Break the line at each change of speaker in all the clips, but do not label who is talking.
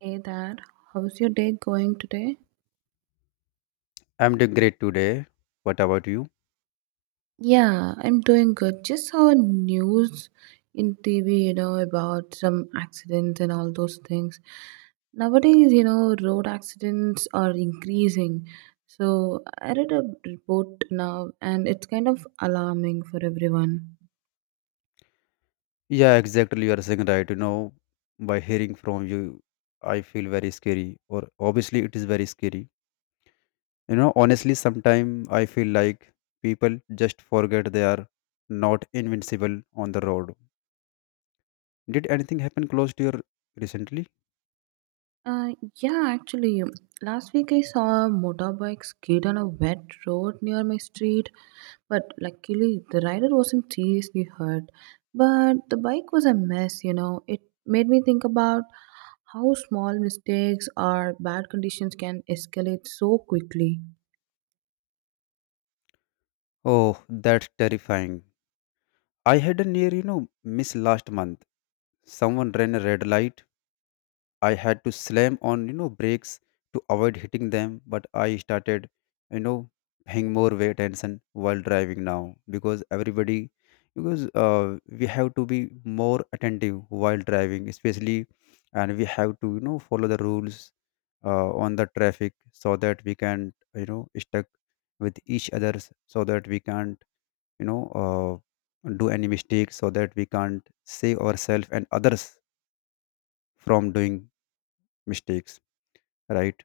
Hey there, how's your day going today?
I'm doing great today. What about you?
Yeah, I'm doing good. Just saw news in TV, about some accidents and all those things. Nowadays, road accidents are increasing. So I read a report now, and it's kind of alarming for everyone.
Yeah, exactly. You are saying right. You know, by hearing from you, I feel very scary. Or obviously, it is very scary. You know, honestly, sometimes I feel like people just forget they are not invincible on the road. Did anything happen close to your recently?
Yeah, actually, last week I saw a motorbike skid on a wet road near my street, but luckily, the rider wasn't seriously hurt. But the bike was a mess. It made me think about how small mistakes or bad conditions can escalate so quickly.
Oh, that's terrifying. I had a near, you know, miss last month. Someone ran a red light. I had to slam on, you know, brakes to avoid hitting them, but I started, you know, paying more weight attention while driving now because everybody, because we have to be more attentive while driving, especially, and we have to, you know, follow the rules on the traffic so that we can, you know, stuck with each others so that we can't, you know, do any mistakes so that we can't save ourselves and others from doing mistakes, right?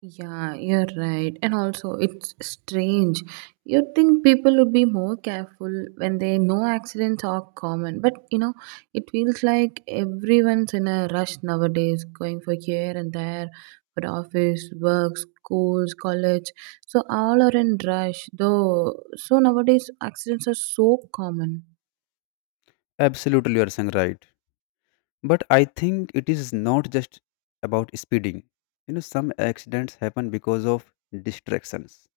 Yeah, you're right. And also, it's strange. You'd think people would be more careful when they know accidents are common. But, it feels like everyone's in a rush nowadays, going for here and there, for office, work, schools, college. So all are in rush, though. So nowadays, accidents are so common.
Absolutely, you are saying right. But I think it is not just about speeding. You know, some accidents happen because of distractions.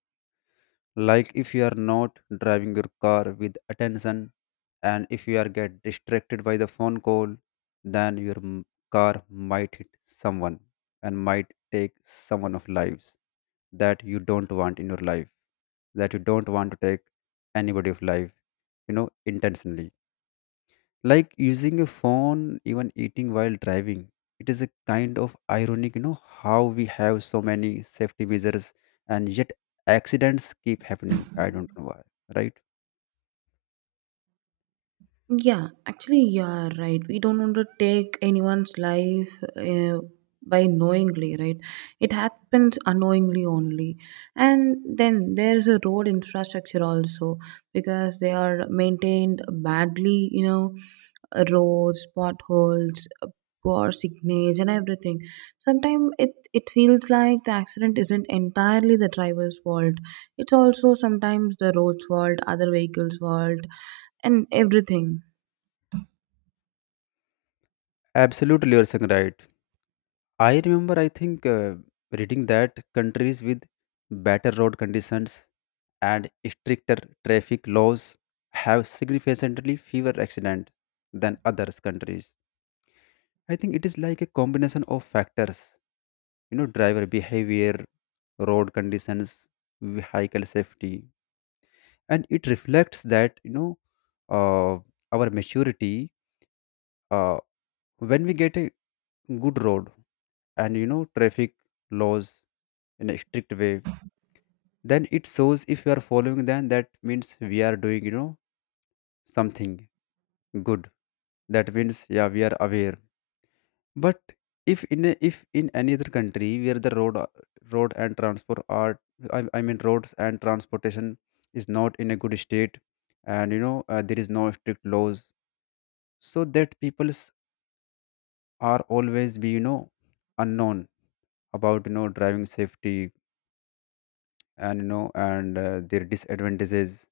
Like if you are not driving your car with attention, and if you are get distracted by the phone call, then car might hit someone and might take someone of lives that you don't want in your life. That you don't want to take anybody of life. You know, intentionally, like using a phone, even eating while driving, it is a kind of ironic, you know, how we have so many safety measures, and yet accidents keep happening. I don't know why, right?
Yeah, actually, you're right. We don't want to take anyone's life uh, by knowingly, right? It happens unknowingly only. And then there's a road infrastructure also because they are maintained badly, roads, potholes, poor signage, and everything. Sometimes it feels like the accident isn't entirely the driver's fault, it's also sometimes the road's fault, other vehicles' fault, and everything.
Absolutely, you're saying right. I remember, I think, reading that countries with better road conditions and stricter traffic laws have significantly fewer accidents than others countries. I think it is like a combination of factors, you know, driver behavior, road conditions, vehicle safety, and it reflects that, you know, uh, our maturity uh, when we get a good road, and you know, traffic laws in a strict way, then it shows if we are following. Then that means we are doing, you know, something good. That means, yeah, we are aware. But if in any other country where the road and transport are, I mean roads and transportation is not in a good state, and you know, there is no strict laws, so that peoples are always be, you know, unknown about, you know, driving safety, and you know, and their disadvantages,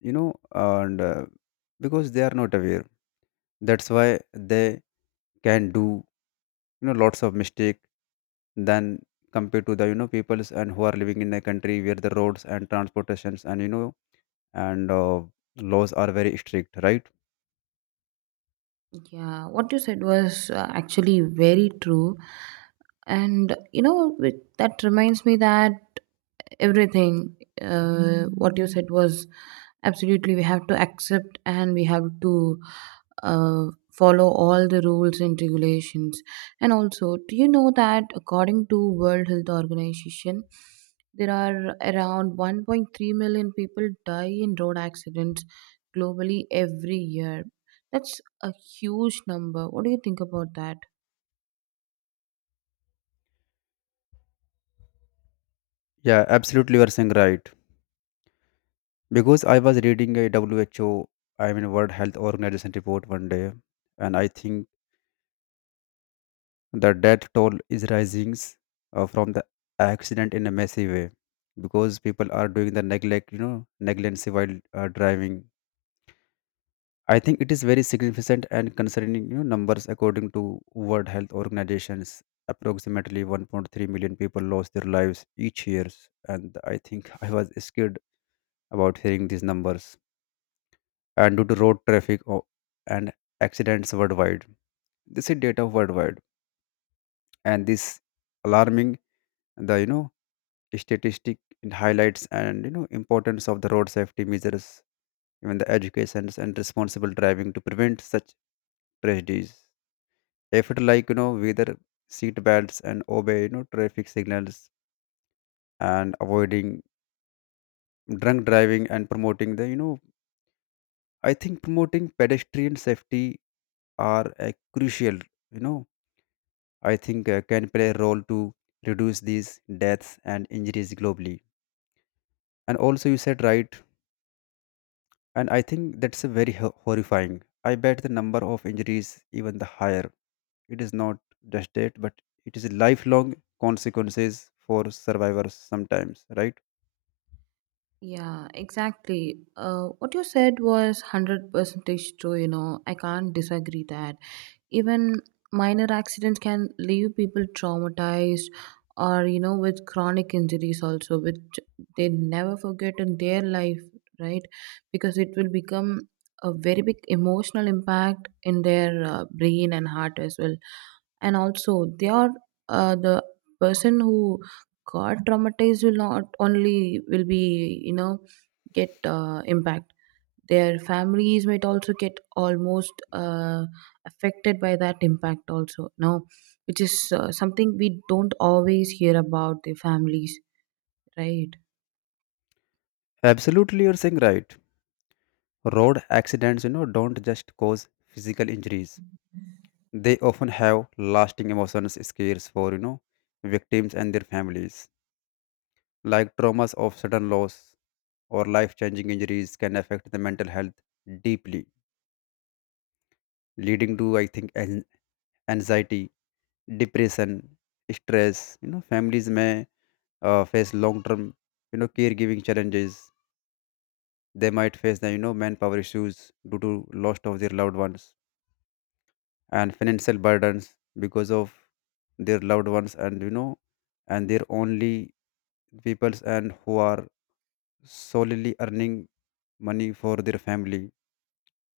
you know and because they are not aware, that's why they can do, you know, lots of mistake than compared to the, you know, peoples and who are living in a country where the roads and transportations, and you know, and laws are very strict, right?
Yeah, what you said was actually very true. And that reminds me that everything, what you said was absolutely we have to accept and we have to uh, follow all the rules and regulations. And also, do you know that according to World Health Organization there are around 1.3 million people die in road accidents globally every year? That's a huge number. What do you think about that?
Yeah, absolutely, you are saying right. Because I was reading a who, I mean World Health Organization report one day, and I think the death toll is rising, from the accident in a massive way, because people are doing the neglect, you know, negligence while driving. I think it is very significant and concerning, you know, numbers according to World Health Organizations. Approximately 1.3 million people lost their lives each year, and I think I was scared about hearing these numbers. And due to and accidents worldwide, this is data worldwide, and this alarming the, you know, statistic, it highlights and, you know, importance of the road safety measures, even the educations and responsible driving to prevent such tragedies. Effort, like, you know, whether seat belts and obey, you know, traffic signals and avoiding drunk driving and promoting the, you know, I think promoting pedestrian safety are a crucial, you know, I think can play a role to reduce these deaths and injuries globally. And also you said right, and I think that's a very horrifying. I bet the number of injuries even the higher. It is not just death, but it is lifelong consequences for survivors sometimes, right?
Yeah, exactly. What you said was 100% true, you know. I can't disagree that. Even minor accidents can leave people traumatized or, with chronic injuries also, which they never forget in their life, right? Because it will become a very big emotional impact in their brain and heart as well. And also, they are the person who got traumatized will not only will be get impact, their families might also get almost affected by that impact also, no, which is something we don't always hear about the families, right?
Absolutely, you're saying right. Road accidents, you know, don't just cause physical injuries. They often have lasting emotions scares for, you know, victims and their families. Like traumas of sudden loss or life-changing injuries can affect the mental health deeply, leading to, I think, anxiety, depression, stress. You know, families may face long-term, you know, caregiving challenges. They might face the, you know, manpower issues due to loss of their loved ones and financial burdens because of their loved ones, and you know, and their only peoples and who are solely earning money for their family,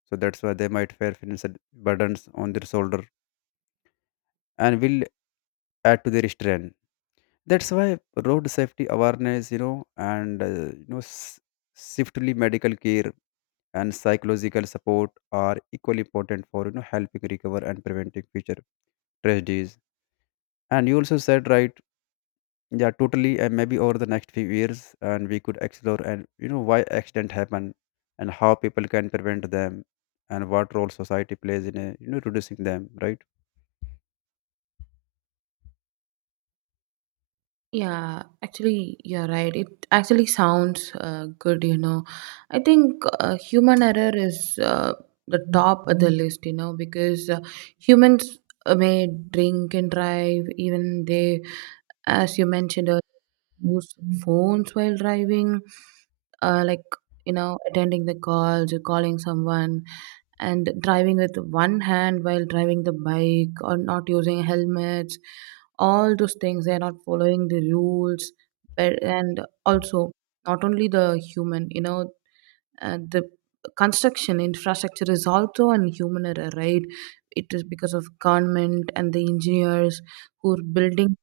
so that's why they might bear financial burdens on their shoulder and will add to their strain. That's why road safety awareness, you know, and swiftly medical care and psychological support are equally important for, you know, helping recover and preventing future tragedies. And you also said, right, yeah, totally, and maybe over the next few years, and we could explore and, you know, why accident happen, and how people can prevent them, and what role society plays in a, you know, reducing them, right?
Yeah, actually, you're right. It actually sounds good, you know. I think human error is the top of the list, you know, because humans may drink and drive. Even they, as you mentioned earlier, use phones while driving, like attending the calls, calling someone and driving with one hand while driving the bike, or not using helmets. All those things, they are not following the rules. But and also, not only the human, the construction infrastructure is also an human error, right? It is because of government and the engineers who are building.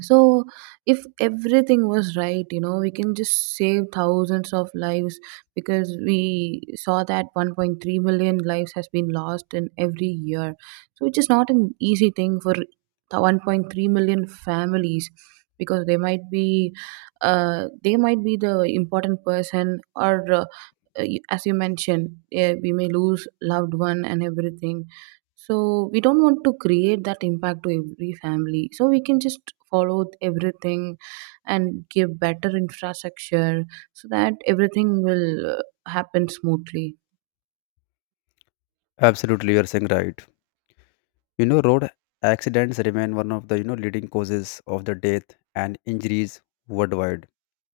So, if everything was right, you know, we can just save thousands of lives, because we saw that 1.3 million lives has been lost in every year. So, which is not an easy thing for the 1.3 million families because they might be the important person. Or. Uh, as you mentioned, we may lose loved one and everything. So we don't want to create that impact to every family. So we can just follow everything and give better infrastructure so that everything will happen smoothly.
Absolutely, you're saying right. You know, road accidents remain one of the, you know, leading causes of the death and injuries worldwide,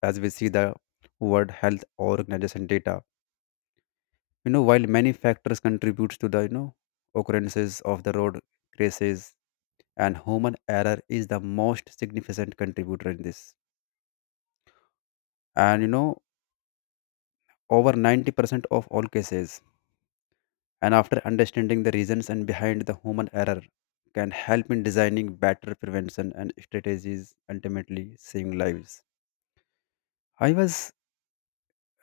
as we see the World Health Organization data. You know, while many factors contribute to the, you know, occurrences of the road crashes, and human error is the most significant contributor in this, and you know, over 90% of all cases, and after understanding the reasons and behind the human error can help in designing better prevention and strategies, ultimately saving lives. I was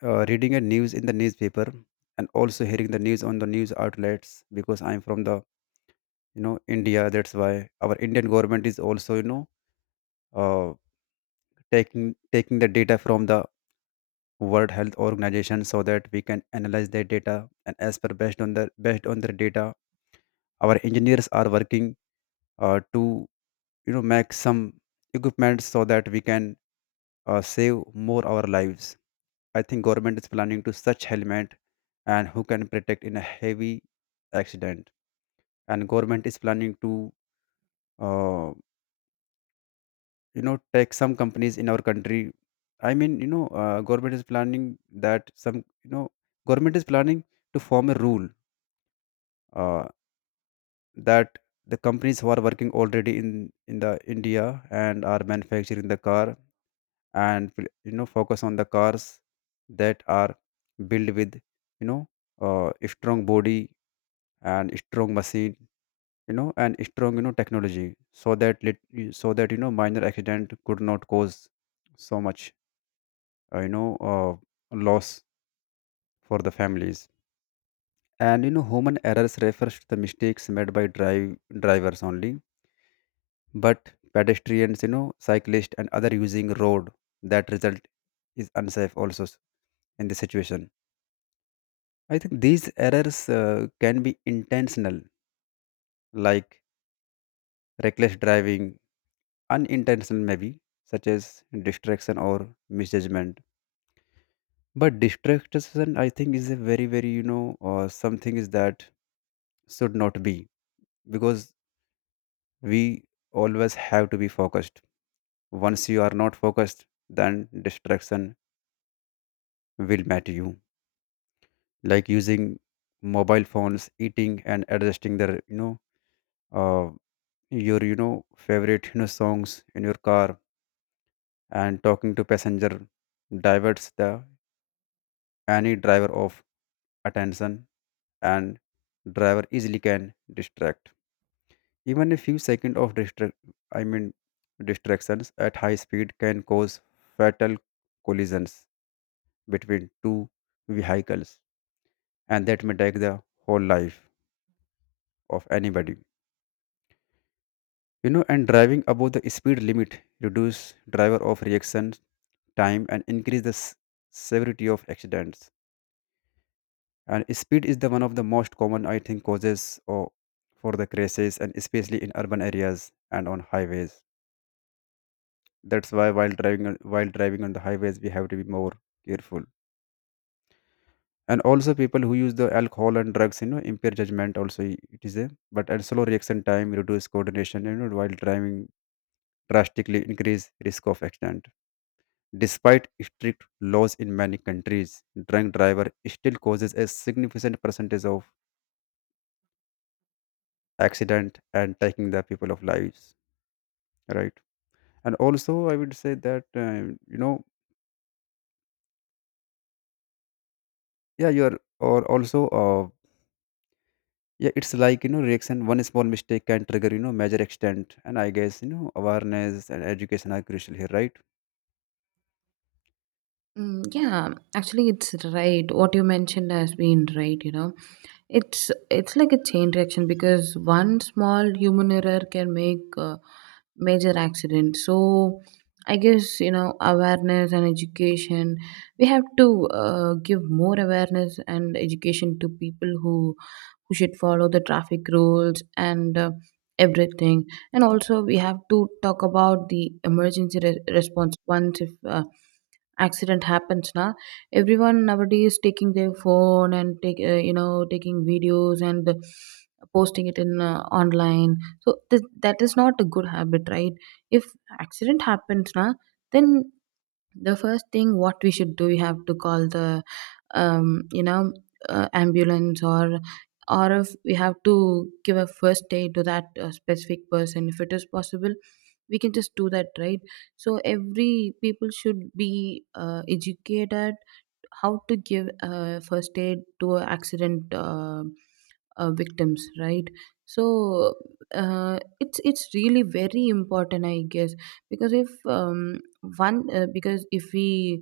reading a news in the newspaper and also hearing the news on the news outlets, because I'm from the, you know, India, that's why our Indian government is also, you know, uh, taking taking the data from the World Health Organization, so that we can analyze their data, and as per based on their data, our engineers are working, to, you know, make some equipment so that we can save more our lives. I think government is planning to such helmet and who can protect in a heavy accident. And government is planning to, uh, you know, take some companies in our country. I mean, you know, that some you know government is planning to form a rule, uh, that the companies who are working already in the India and are manufacturing the car, and will, you know, focus on the cars that are built with, you know, a strong body and a strong machine, you know, and a strong, you know, technology, so that so that, you know, minor accident could not cause so much uh, you know uh, loss for the families. And you know, human errors refers to the mistakes made by drivers only, but pedestrians, you know, cyclists and other using road that result is unsafe also in this situation. I think these errors can be intentional, like reckless driving, unintentional maybe, such as distraction or misjudgment. But distraction, I think, is a very very, you know, something is that should not be, because we always have to be focused. Once you are not focused, then distraction will matter you, like using mobile phones, eating, and adjusting their, you know, uh, your, you know, favorite, you know, songs in your car, and talking to passenger diverts the any driver of attention, and driver easily can distract. Even a few seconds of distract, I mean, distractions at high speed can cause fatal collisions between two vehicles, and that may take the whole life of anybody. You know, and driving above the speed limit reduce driver of reaction time and increase the severity of accidents. And speed is the one of the most common, I think, causes or for the crashes, and especially in urban areas and on highways. That's why while driving on the highways, we have to be more careful. And also people who use the alcohol and drugs, you know, impair judgment also, it is a, but and slow reaction time reduce coordination, you know, while driving drastically increase risk of accident. Despite strict laws in many countries, drunk driver still causes a significant percentage of accident and taking the people of lives. Right, and also I would say that, yeah, you're or also uh, yeah, it's like, you know, reaction. One small mistake can trigger, you know, major extent, and I guess, you know, awareness and education are crucial here. Right,
Mm, yeah, actually, it's right. What you mentioned has been right, you know. It's like a chain reaction because one small human error can make a major accident. So I guess, you know, awareness and education, we have to give more awareness and education to people who should follow the traffic rules and everything. And also we have to talk about the emergency response. Once if accident happens na, everyone nowadays taking their phone and take taking videos and posting it in online. So that is not a good habit, right? If accident happens na, then the first thing what we should do, we have to call the um, you know ambulance, or if we have to give a first aid to that specific person, if it is possible, we can just do that, right? So every people should be educated how to give first aid to an accident victims, right? So it's really very important, I guess, because if one because if we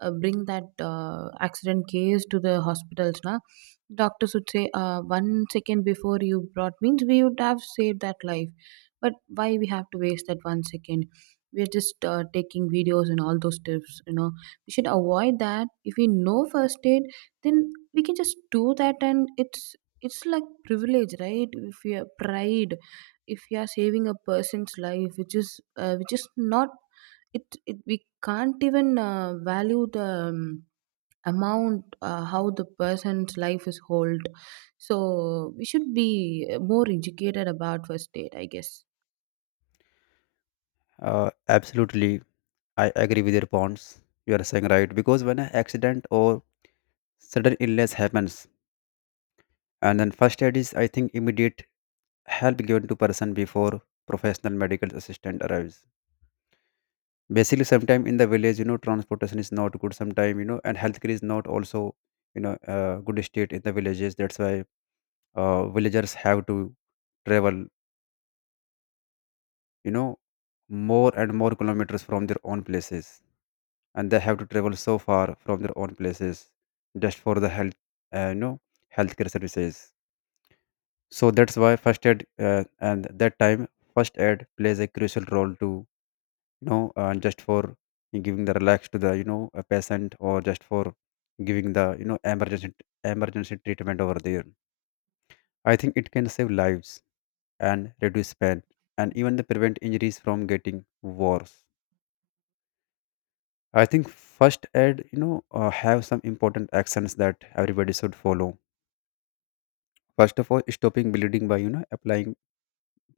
bring that accident case to the hospitals now, doctors would say 1 second before you brought means we would have saved that life. But why we have to waste that 1 second? We are just taking videos and all those tips, you know. We should avoid that. If we know first aid, then we can just do that. And it's like privilege, right? If you are pride, if you are saving a person's life, which is not, it we can't even value the amount how the person's life is hold. So we should be more educated about first aid, I guess.
absolutely, I agree with your points. You are saying right because when an accident or sudden illness happens and then first aid is, I think, immediate help given to person before professional medical assistant arrives. Basically sometime in the village, transportation is not good sometime, and healthcare is not also, good state in the villages. That's why villagers have to travel, you know more and more kilometers from their own places, and they have to travel so far from their own places just for the health, uh, you know healthcare services. So that's why first aid, and that time first aid plays a crucial role to, just for giving the relax to the, a patient, or just for giving the, emergency treatment over there. I think it can save lives and reduce pain and even the prevent injuries from getting worse. I think first aid, have some important actions that everybody should follow. First of all, stopping bleeding by, applying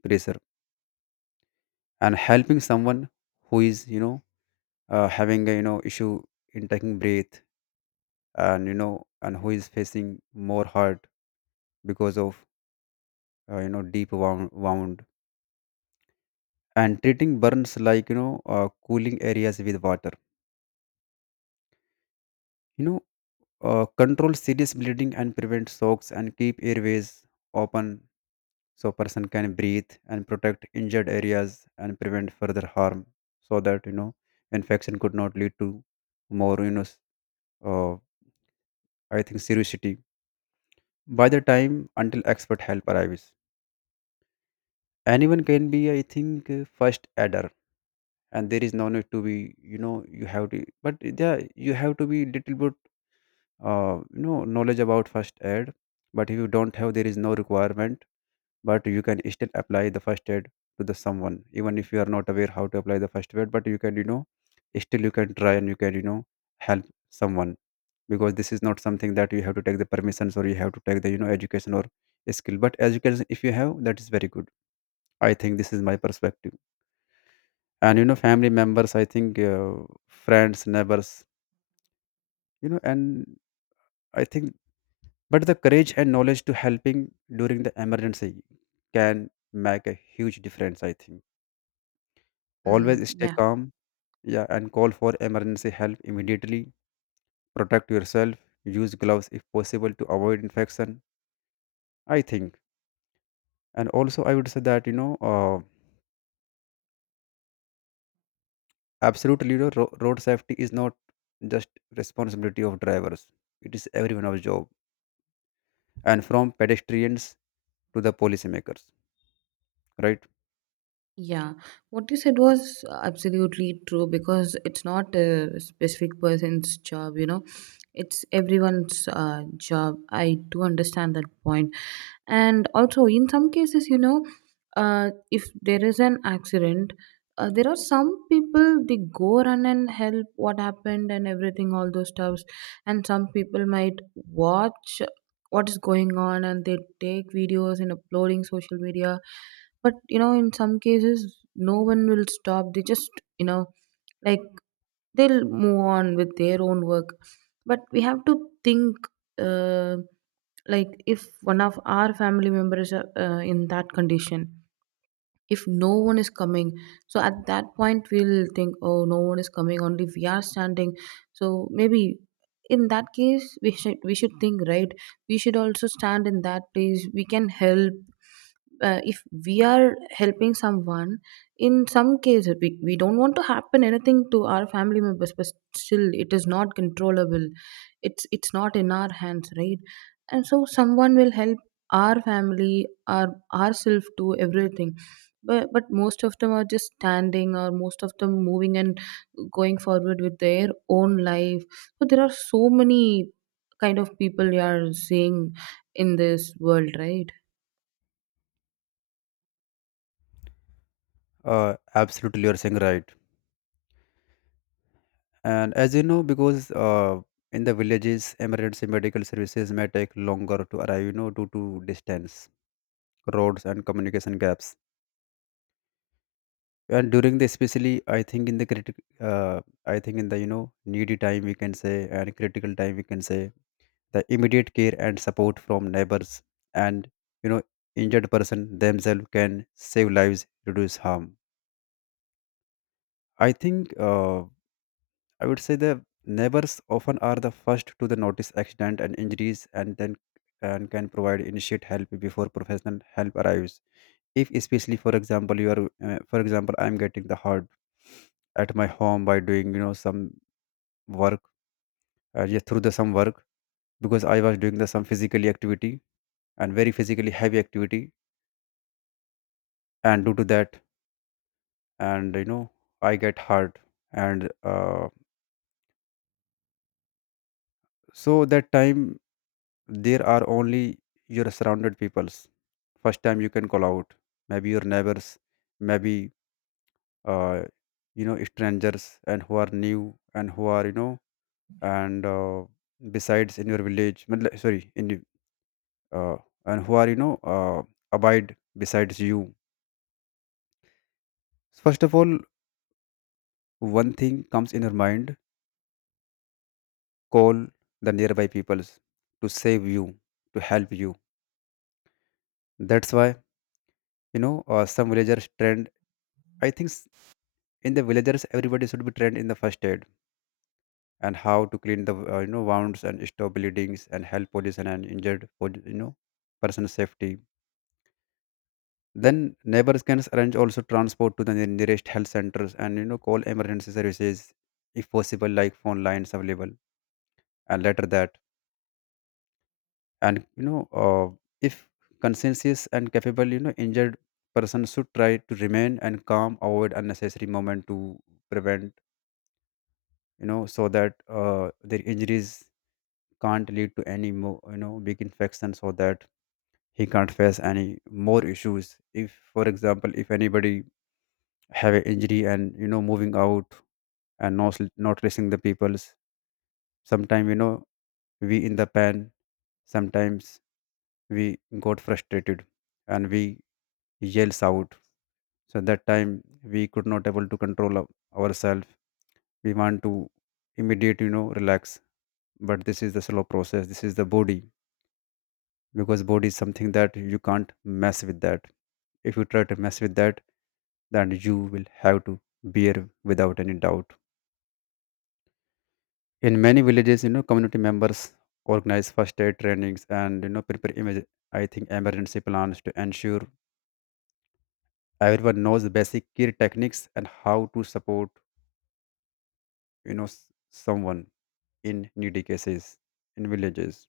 pressure, and helping someone who is, having a, issue in taking breath, and and who is facing more hurt because of, deep wound, and treating burns like, cooling areas with water, you know control serious bleeding and prevent shocks and keep airways open so person can breathe and protect injured areas and prevent further harm, so that, infection could not lead to more, uh, I think seriousity, by the time until expert help arrives. Anyone can be, I think, a first aider, and there is no need to be, you have to, but there you have to be little bit, knowledge about first aid. But if you don't have, there is no requirement, but you can still apply the first aid to the someone even if you are not aware how to apply the first aid, but you can, still you can try and you can, help someone, because this is not something that you have to take the permissions or you have to take the, education or skill. But education, if you have, that is very good. I think this is my perspective. And family members, I think, friends, neighbors, and I think, but the courage and knowledge to helping during the emergency can make a huge difference, I think. Always
Mm,
stay
yeah,
calm, yeah, and call for emergency help immediately. Protect yourself, use gloves if possible to avoid infection, I think. And also I would say that, absolutely, road safety is not just responsibility of drivers, it is everyone's job, and from pedestrians to the policymakers, right?
yeah. What you said was absolutely true because it's not a specific person's job, you know, it's everyone's job. I do understand that point. And also in some cases, you know, if there is an accident, there are some people they go run and help what happened and everything, all those stuffs. And some people might watch what is going on and they take videos and uploading social media. But you know, in some cases no one will stop, they just, you know, like, they'll move on with their own work. But we have to think, uh, like if one of our family members are in that condition, if no one is coming, so at that point we'll think, oh, no one is coming, only we are standing. So maybe in that case we should think, right? We should also stand in that place, we can help. If we are helping someone, in some cases we don't want to happen anything to our family members, but still it is not controllable. It's not in our hands, right? And so someone will help our family, ourselves, to everything. But most of them are just standing, or most of them moving and going forward with their own life. So there are so many kind of people you are seeing in this world, right?
uh, Absolutely, you're saying right. And as you know, because, in the villages emergency medical services may take longer to arrive, due to distance, roads and communication gaps. And during the especially, I think in the critical, uh, I think in the, needy time, we can say, and critical time, we can say the immediate care and support from neighbors, and you know injured person themselves, can save lives, reduce harm, I think. I would say the neighbors often are the first to the notice accident and injuries, and then and can provide initiate help before professional help arrives. If especially for example you are, for example I am getting the hurt at my home by doing, some work, yeah, through the some work, because I was doing the some physically activity, and very physically heavy activity, and due to that, and I get hurt, and so that time there are only your surrounded peoples. First time you can call out maybe your neighbors, maybe, uh, strangers and who are new and who are, and besides in your sorry in your- uh, and who are, abide besides you. First of all, one thing comes in your mind: call the nearby peoples to save you, to help you. That's why, some villagers trend, I think s- in the villages everybody should be trained in the first aid, and how to clean the, wounds and stop bleedings and help police and an injured for, person safety. Then neighbors can arrange also transport to the nearest health centers, and call emergency services if possible, like phone lines available. And later that, and if conscientious and capable, injured person should try to remain and calm, avoid unnecessary moment to prevent, so that, their injuries can't lead to any more, big infection, so that he can't face any more issues. If for example if anybody have an injury and, moving out and not, not listening the people's. Sometimes, we in the pan sometimes we got frustrated and we yells out. So that time we could not able to control ourselves. We want to immediate, relax, but this is the slow process, this is the body, because body is something that you can't mess with that. If you try to mess with that, then you will have to bear without any doubt. In many villages, community members organize first aid trainings and, prepare image, I think, emergency plans to ensure everyone knows the basic care techniques and how to support, you know s- someone in needy cases, in villages.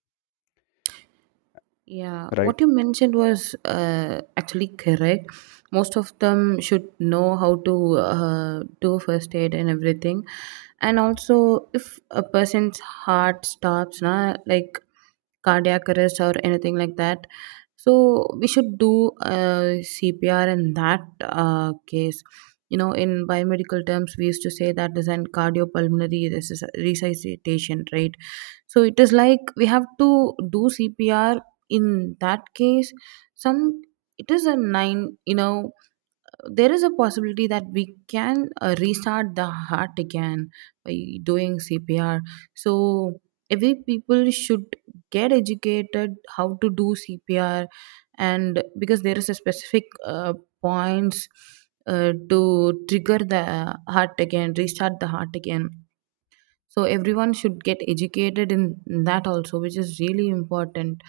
Yeah,
Right,
what you mentioned was actually correct. Most of them should know how to do first aid and everything. And also if a person's heart stops na, like cardiac arrest or anything like that, so we should do CPR in that case. You know, in biomedical terms, we used to say that is an cardiopulmonary resuscitation, right? So it is like we have to do CPR in that case. Some, it is a nine, you know, there is a possibility that we can restart the heart again by doing CPR. So every people should get educated how to do CPR, and because there is a specific points to trigger the heart again, restart the heart again. So everyone should get educated in that also, which is really important.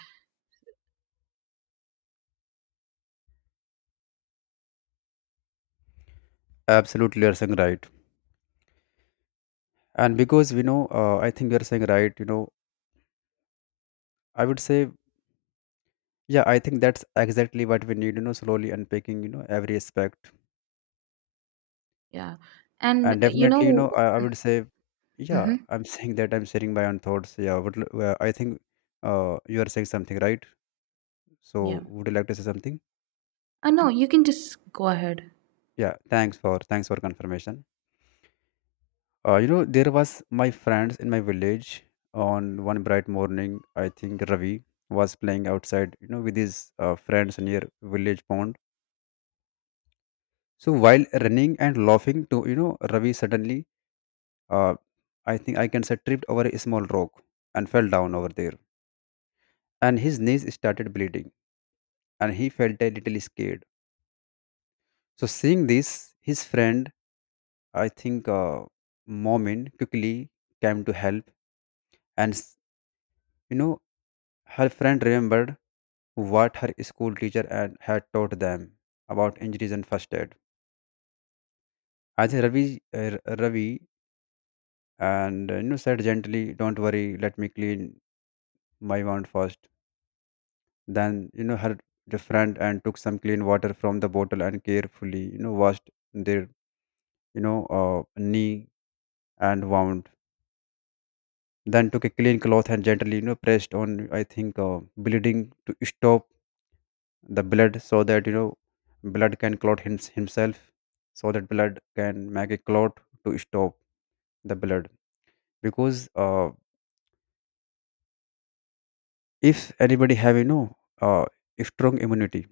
absolutely, you are saying right. And because we know, I think you are saying right, I would say, yeah, I think that's exactly what we need, you know, slowly unpacking, you know, every aspect.
Yeah, and
And
you
definitely, you know,
know,
I would say, yeah,
hmm,
I'm saying that I'm sharing my own thoughts. Yeah, would, I think you are saying something, right?
yeah.
So would you like to say something?
I know, you can just go ahead.
Yeah, thanks for confirmation. You know, there was my friends in my village on one bright morning. I think Ravi was playing outside, you know, with his friends near village pond. So while running and laughing to, you know, Ravi suddenly, Uh, I think I can say tripped over a small rock and fell down over there. And his knees started bleeding and he felt a little scared. So seeing this, his friend, I think, Momin, quickly came to help, and you know, her friend remembered what her school teacher and had taught them about injuries and first aid. I think Ravi and, you know, said gently, "Don't worry, let me clean my wound first." Then, you know, her the friend and took some clean water from the bottle and carefully, you know, washed their, you know, knee and wound. Then took a clean cloth and gently, you know, pressed on, I think, bleeding to stop the blood, so that, you know, blood can clot himself, so that blood can make a clot to stop the blood. Because, if anybody have, you know, strong immunity,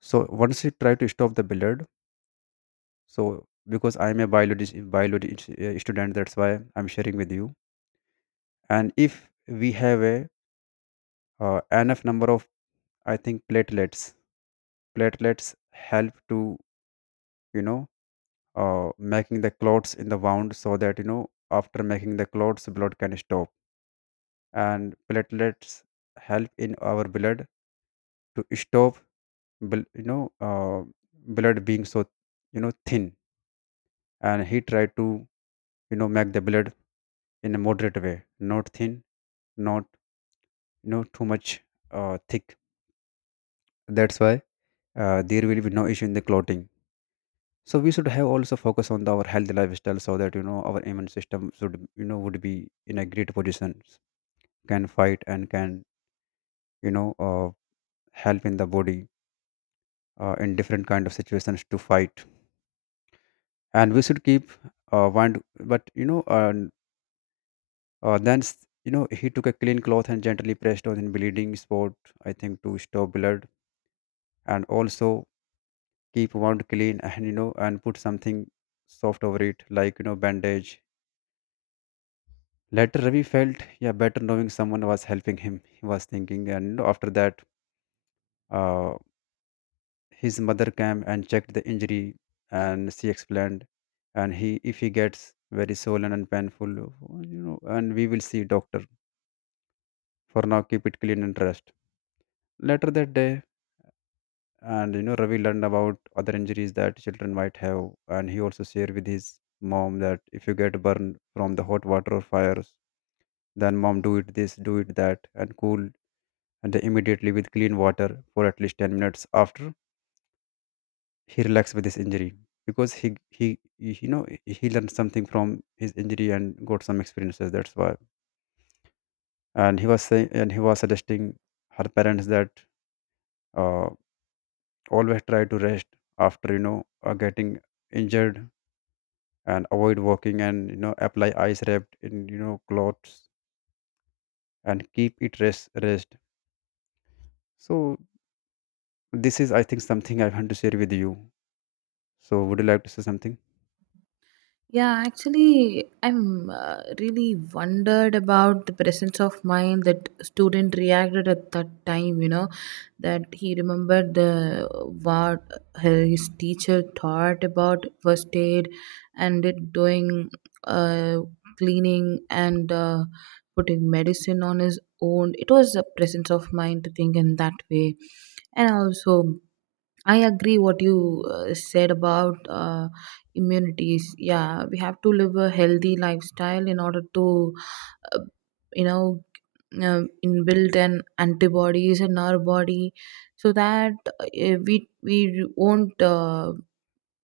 so once you try to stop the blood, so because I'm a biology student, that's why I'm sharing with you. And if we have a, enough number of, I think, platelets help to, you know making the clots in the wound, so that, you know, after making the clots blood can stop, and platelets help in our blood to stop, bl- you know uh, blood being so, you know, thin, and he tried to, you know, make the blood in a moderate way, not thin, not, you know, too much thick. That's why, there will be no issue in the clotting. So we should have also focus on the, our healthy lifestyle, so that, you know, our immune system should, you know, would be in a great position, can fight and can, you know uh, help in the body, in different kind of situations to fight. And we should keep, one but, uh, then s- you know, he took a clean cloth and gently pressed on the bleeding spot, I think to stop blood, and also keep wound clean and, and put something soft over it like, bandage. Later Ravi felt, yeah, better knowing someone was helping him, he was thinking, and you know, after that, uh, his mother came and checked the injury, and she explained, and he if he gets very swollen and painful, you know, and we will see doctor, for now keep it clean and rest. Later that day, and, Ravi learned about other injuries that children might have, and he also shared with his mom that if you get burned from the hot water or fires, then mom do it this do it that and cool, and then immediately with clean water for at least 10 minutes. After he relaxed with his injury, because he, you know, he learned something from his injury and got some experiences. That's why, and he was saying and he was suggesting her parents that, uh, always try to rest after, getting injured, and avoid walking and, apply ice wrapped in, clothes, and keep it rest. So this is, I think, something I want to share with you. So would you like to say something?
Yeah, actually, I'm really wondered about the presence of mind that student reacted at that time. You know, that he remembered the what his teacher taught about first aid, and it doing uh, cleaning and putting medicine on his own. It was a presence of mind to think in that way. And also I agree what you said about immunities. Yeah, we have to live a healthy lifestyle in order to, uh, you know, inbuilt an antibodies in our body, so that we won't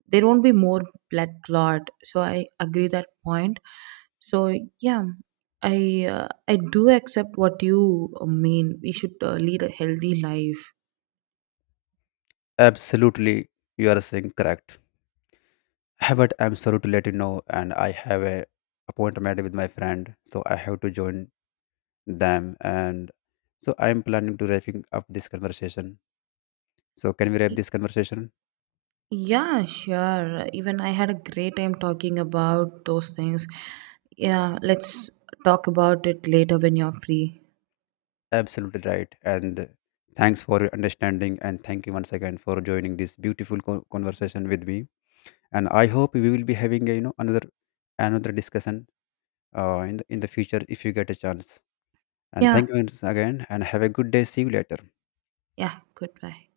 there won't be more blood clot. So I agree that point. So yeah, I do accept what you mean. We should lead a healthy life.
Absolutely, you are saying correct. But I'm sorry to let you know and I have a appointment with my friend, so I have to join them, and so I'm planning to wrapping up this conversation. So can we wrap this conversation?
Yeah, sure. Even I had a great time talking about those things. Yeah, let's talk about it later when you're free.
Absolutely right. And thanks for your understanding. And thank you once again for joining this beautiful conversation with me. And I hope we will be having a, you know, another discussion in the future if you get a chance. And
Yeah,
thank you once again. And have a good day. See you later.
yeah, goodbye.